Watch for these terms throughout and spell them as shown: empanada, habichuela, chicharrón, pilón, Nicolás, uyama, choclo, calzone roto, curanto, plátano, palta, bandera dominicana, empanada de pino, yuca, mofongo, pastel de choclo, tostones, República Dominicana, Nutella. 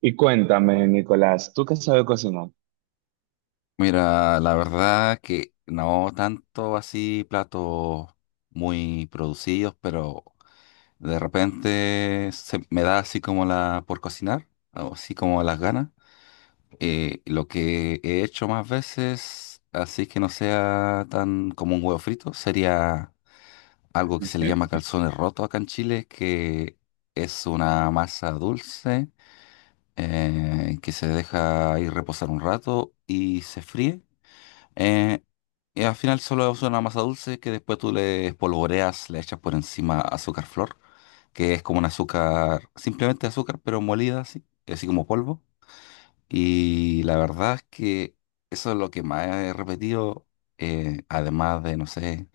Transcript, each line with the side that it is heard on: right: Y cuéntame, Nicolás, ¿tú qué sabes cocinar?
left: Mira, la verdad que no tanto así platos muy producidos, pero de repente se me da así como la por cocinar, o así como las ganas. Lo que he hecho más veces, así que no sea tan como un huevo frito, sería algo que se le llama calzones rotos acá en Chile, que es una masa dulce que se deja ir reposar un rato y se fríe. Eh, y al final solo es una masa dulce que después tú le espolvoreas, le echas por encima azúcar flor, que es como un azúcar, simplemente azúcar, pero molida así, así como polvo. Y la verdad es que eso es lo que más he repetido, además de, no sé,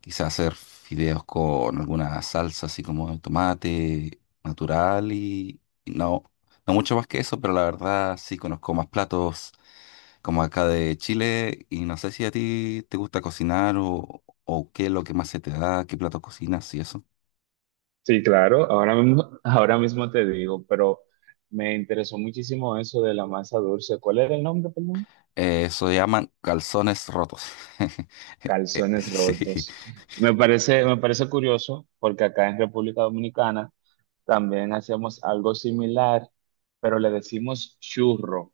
left: quizás hacer fideos con alguna salsa así como de tomate natural y no, no mucho más que eso, pero la verdad sí conozco más platos como acá de Chile, y no sé si a ti te gusta cocinar o qué es lo que más se te da, qué plato cocinas y eso.
right: Sí, claro, ahora mismo te digo, pero me interesó muchísimo eso de la masa dulce. ¿Cuál era el nombre, perdón?
left: Eso se llaman calzones rotos.
right: Calzones
left: Sí,
right: rotos. Me parece curioso porque acá en República Dominicana también hacemos algo similar, pero le decimos churro.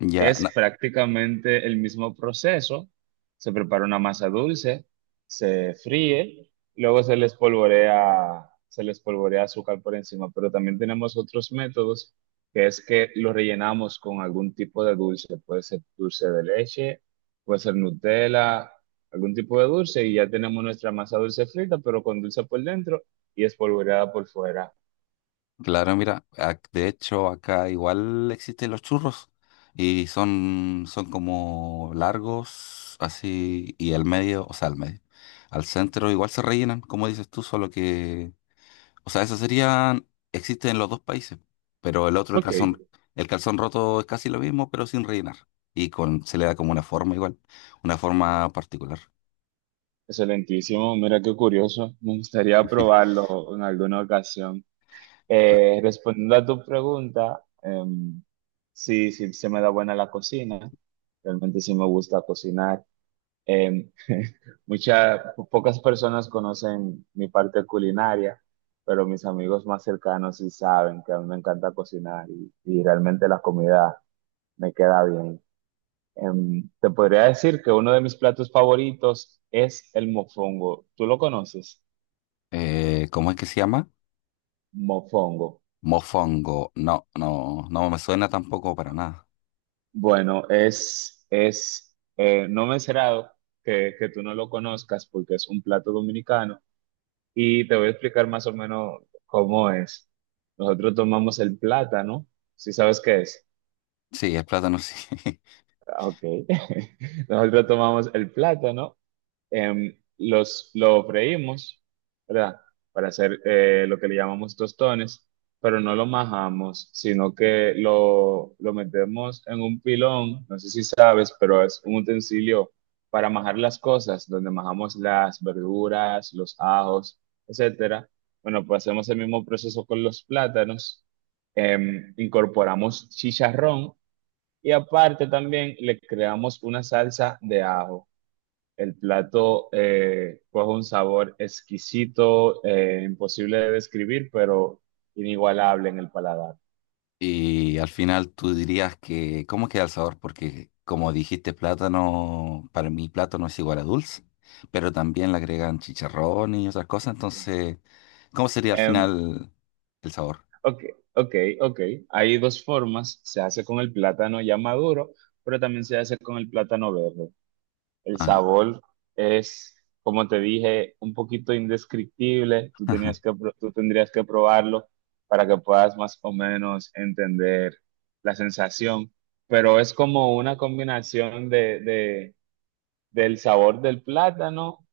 left: ya,
right: Es
left: no,
right: prácticamente el mismo proceso. Se prepara una masa dulce, se fríe, luego se le espolvorea azúcar por encima, pero también tenemos otros métodos, que es que lo rellenamos con algún tipo de dulce. Puede ser dulce de leche, puede ser Nutella, algún tipo de dulce, y ya tenemos nuestra masa dulce frita, pero con dulce por dentro y espolvoreada por fuera.
left: claro, mira, de hecho acá igual existen los churros y son, son como largos, así, y al medio, o sea, al medio, al centro igual se rellenan, como dices tú, solo que o sea, eso serían, existen en los dos países, pero el otro,
right: Ok.
left: el calzón roto es casi lo mismo, pero sin rellenar. Y con, se le da como una forma igual, una forma particular.
right: Excelentísimo, mira qué curioso. Me gustaría probarlo en alguna ocasión.
left: La-
right: Respondiendo a tu pregunta, sí, sí se me da buena la cocina. Realmente sí me gusta cocinar. Em, pocas personas conocen mi parte culinaria, pero mis amigos más cercanos sí saben que a mí me encanta cocinar y realmente la comida me queda bien. Te podría decir que uno de mis platos favoritos es el mofongo. ¿Tú lo conoces?
left: ¿Cómo es que se llama?
right: Mofongo.
left: Mofongo. No, no, no me suena tampoco para nada.
right: Bueno, es, es no me será que tú no lo conozcas porque es un plato dominicano y te voy a explicar más o menos cómo es. Nosotros tomamos el plátano, ¿si sabes qué es?
left: Sí, el plátano sí.
right: Ah, ok. Nosotros tomamos el plátano, los, lo freímos, ¿verdad? Para hacer lo que le llamamos tostones, pero no lo majamos, sino que lo metemos en un pilón, no sé si sabes, pero es un utensilio para majar las cosas, donde majamos las verduras, los ajos, etcétera. Bueno, pues hacemos el mismo proceso con los plátanos, incorporamos chicharrón y aparte también le creamos una salsa de ajo. El plato, coge un sabor exquisito, imposible de describir, pero inigualable en el paladar.
left: Y al final tú dirías que, ¿cómo queda el sabor? Porque como dijiste, plátano, para mí plátano es igual a dulce, pero también le agregan chicharrón y otras cosas, entonces, ¿cómo sería al
right: Em,
left: final el sabor?
right: ok, ok, ok. Hay dos formas. Se hace con el plátano ya maduro, pero también se hace con el plátano verde. El
left: Ajá.
right: sabor es, como te dije, un poquito indescriptible. Tú tenías tú tendrías que probarlo para que puedas más o menos entender la sensación. Pero es como una combinación de- del sabor del plátano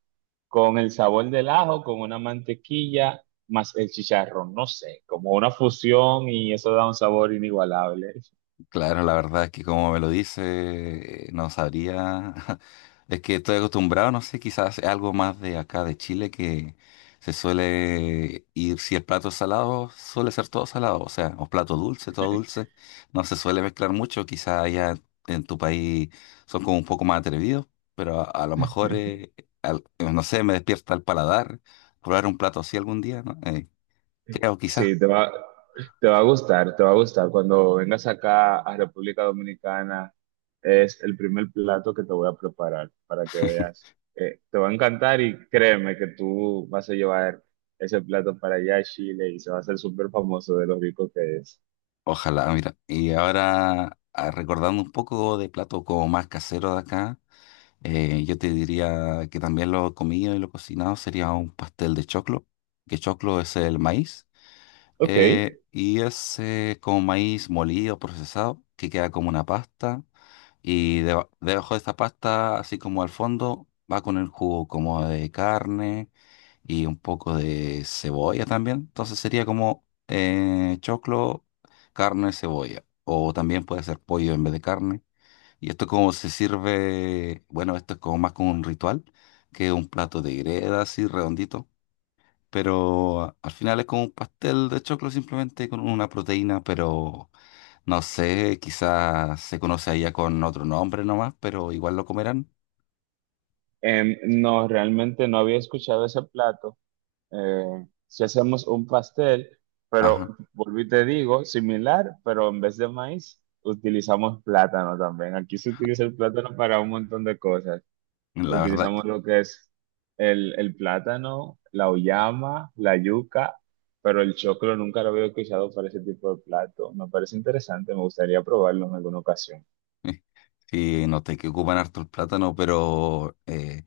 right: con el sabor del ajo, con una mantequilla, más el chicharrón. No sé, como una fusión y eso da un sabor inigualable.
left: Claro, la verdad es que como me lo dice, no sabría. Es que estoy acostumbrado, no sé, quizás es algo más de acá de Chile que se suele ir, si el plato es salado, suele ser todo salado, o sea, o plato dulce, todo dulce, no se suele mezclar mucho, quizás allá en tu país son como un poco más atrevidos, pero a lo mejor, no sé, me despierta el paladar probar un plato así algún día, ¿no? Creo, quizás.
right: Sí, te va a gustar, te va a gustar. Cuando vengas acá a República Dominicana, es el primer plato que te voy a preparar para que veas. Te va a encantar y créeme que tú vas a llevar ese plato para allá a Chile y se va a hacer súper famoso de lo rico que es.
left: Ojalá, mira. Y ahora, ah, recordando un poco de platos como más caseros de acá, yo te diría que también lo comido y lo cocinado sería un pastel de choclo, que choclo es el maíz,
right: Ok.
left: y es como maíz molido, procesado, que queda como una pasta, y debajo de esta pasta, así como al fondo, va con el jugo como de carne y un poco de cebolla también. Entonces sería como choclo, carne, cebolla. O también puede ser pollo en vez de carne. Y esto como se sirve, bueno, esto es como más como un ritual que un plato de greda así redondito. Pero al final es como un pastel de choclo simplemente con una proteína, pero no sé, quizás se conoce allá con otro nombre nomás, pero igual lo comerán.
right: No, realmente no había escuchado ese plato. Si hacemos un pastel, pero
left: Ajá,
right: volví y te digo, similar, pero en vez de maíz, utilizamos plátano también. Aquí se utiliza el plátano para un montón de cosas.
left: la verdad.
right: Utilizamos lo que es el plátano, la uyama, la yuca, pero el choclo nunca lo había utilizado para ese tipo de plato. Me parece interesante, me gustaría probarlo en alguna ocasión.
left: Sí, noté que ocupan harto el plátano, pero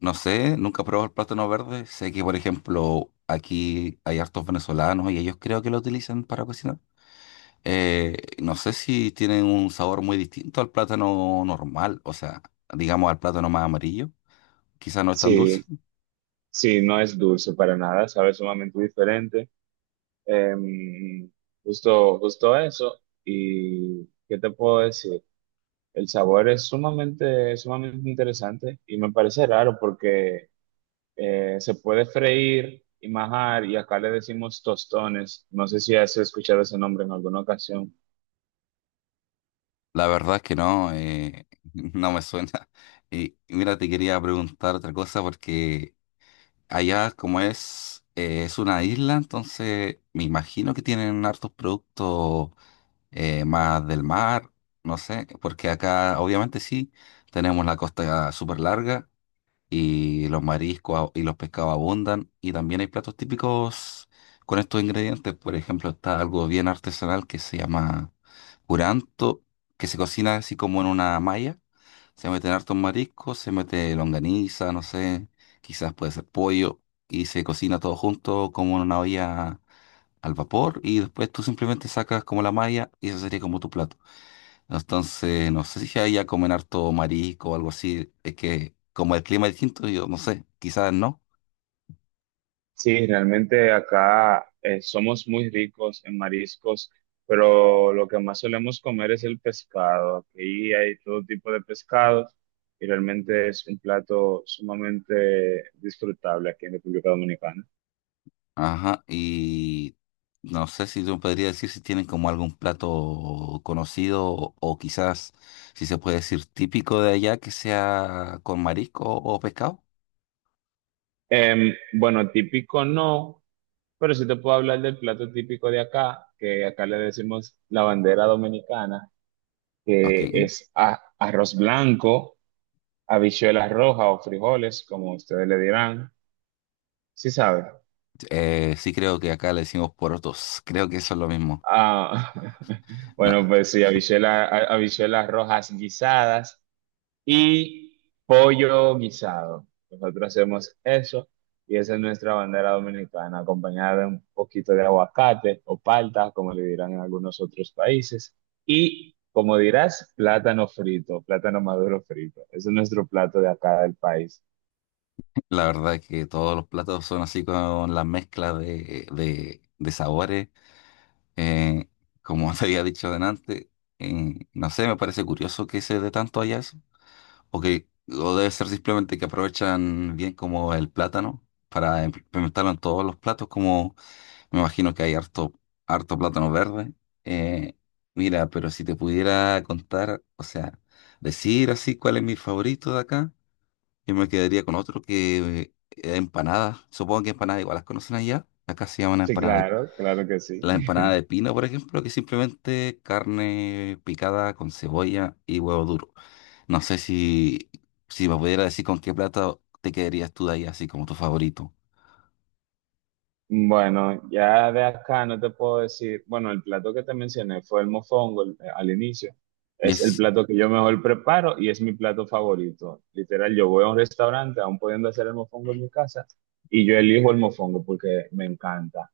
left: no sé, nunca he probado el plátano verde. Sé que, por ejemplo, aquí hay hartos venezolanos y ellos creo que lo utilizan para cocinar. No sé si tienen un sabor muy distinto al plátano normal, o sea, digamos al plátano más amarillo. Quizás no es tan dulce.
right: Sí, sí, no es dulce para nada, sabe sumamente diferente. Em, justo, justo eso. ¿Y qué te puedo decir? El sabor es sumamente, sumamente interesante y me parece raro porque se puede freír y majar y acá le decimos tostones. No sé si has escuchado ese nombre en alguna ocasión.
left: La verdad es que no, no me suena. Y mira, te quería preguntar otra cosa porque allá, como es una isla, entonces me imagino que tienen hartos productos más del mar, no sé, porque acá obviamente sí, tenemos la costa súper larga y los mariscos y los pescados abundan y también hay platos típicos con estos ingredientes. Por ejemplo, está algo bien artesanal que se llama curanto, que se cocina así como en una malla se meten hartos mariscos, se mete longaniza, no sé, quizás puede ser pollo, y se cocina todo junto como en una olla al vapor, y después tú simplemente sacas como la malla y eso sería como tu plato. Entonces, no sé si ahí ya comen harto marisco o algo así, es que como el clima es distinto, yo no sé, quizás no.
right: Sí, realmente acá, somos muy ricos en mariscos, pero lo que más solemos comer es el pescado. Aquí hay todo tipo de pescados y realmente es un plato sumamente disfrutable aquí en República Dominicana.
left: Ajá, y no sé si tú me podrías decir si tienen como algún plato conocido o quizás si se puede decir típico de allá que sea con marisco o pescado.
right: Bueno, típico no, pero sí te puedo hablar del plato típico de acá, que acá le decimos la bandera dominicana,
left: Ok.
right: que es arroz blanco, habichuelas rojas o frijoles, como ustedes le dirán. Sí sabe.
left: Sí creo que acá le decimos porotos. Creo que eso es lo mismo.
right: Ah,
left: No,
right: bueno, pues sí, habichuelas rojas guisadas y pollo guisado. Nosotros hacemos eso y esa es nuestra bandera dominicana, acompañada de un poquito de aguacate o palta, como le dirán en algunos otros países. Y, como dirás, plátano frito, plátano maduro frito. Ese es nuestro plato de acá del país.
left: la verdad es que todos los platos son así con la mezcla de sabores. Eh, Como te había dicho delante, no sé, me parece curioso que se dé tanto allá eso. O que o debe ser simplemente que aprovechan bien como el plátano para implementarlo en todos los platos como me imagino que hay harto plátano verde. Eh, Mira, pero si te pudiera contar, o sea, decir así cuál es mi favorito de acá, yo me quedaría con otro que empanada. Supongo que empanadas igual las conocen allá. Acá se llaman
right: Sí,
left: empanada de,
right: claro, claro que sí.
left: la empanada de pino, por ejemplo, que es simplemente carne picada con cebolla y huevo duro. No sé si, si me pudiera decir con qué plato te quedarías tú de ahí, así como tu favorito.
right: Bueno, ya de acá no te puedo decir, bueno, el plato que te mencioné fue el mofongo al inicio.
left: Y
right: Es el
left: es
right: plato que yo mejor preparo y es mi plato favorito. Literal, yo voy a un restaurante, aún pudiendo hacer el mofongo en mi casa, y yo elijo el mofongo porque me encanta.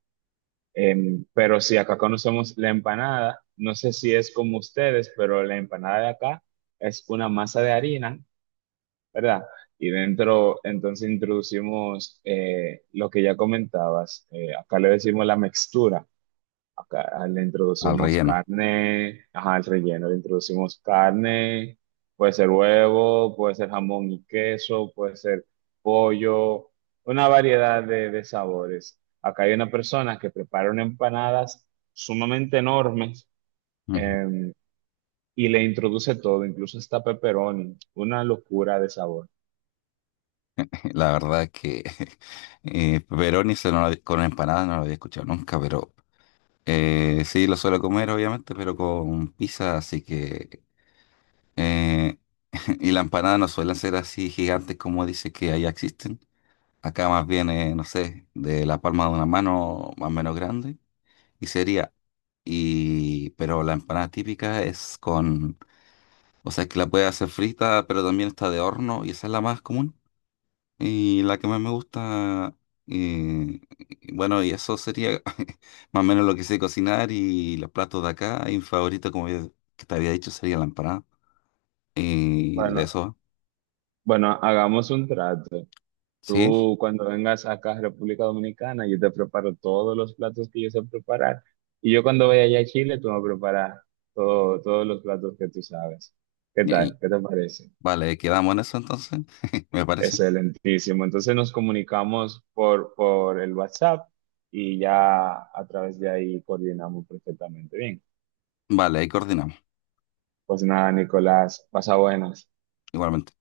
right: Pero si acá conocemos la empanada, no sé si es como ustedes, pero la empanada de acá es una masa de harina, ¿verdad? Y dentro, entonces introducimos lo que ya comentabas. Acá le decimos la mixtura. Acá le
left: al
right: introducimos
left: relleno.
right: carne, ajá, el relleno, le introducimos carne, puede ser huevo, puede ser jamón y queso, puede ser pollo, una variedad de sabores. Acá hay una persona que prepara unas empanadas sumamente enormes, em, y le introduce todo, incluso hasta pepperoni, una locura de sabor.
left: La verdad que pepperoni se no lo con empanada no lo había escuchado nunca, pero sí lo suelo comer obviamente, pero con pizza, así que eh, y la empanada no suelen ser así gigantes como dice que allá existen. Acá más bien, no sé, de la palma de una mano más o menos grande y sería y pero la empanada típica es con, o sea, que la puede hacer frita, pero también está de horno y esa es la más común. Y la que más me gusta, eh, bueno, y eso sería más o menos lo que sé cocinar y los platos de acá. Y mi favorito, como que te había dicho, sería la empanada. Y de
right: Bueno,
left: eso,
right: bueno, hagamos un trato.
left: ¿sí?
right: Tú cuando vengas acá a República Dominicana, yo te preparo todos los platos que yo sé preparar. Y yo cuando vaya allá a Chile, tú me preparas todos los platos que tú sabes. ¿Qué
left: Y-
right: tal? ¿Qué te parece?
left: vale, quedamos en eso entonces, me parece.
right: Excelentísimo. Entonces nos comunicamos por el WhatsApp y ya a través de ahí coordinamos perfectamente bien.
left: Vale, ahí coordinamos,
right: Pues nada, Nicolás, pasa buenas.
left: igualmente.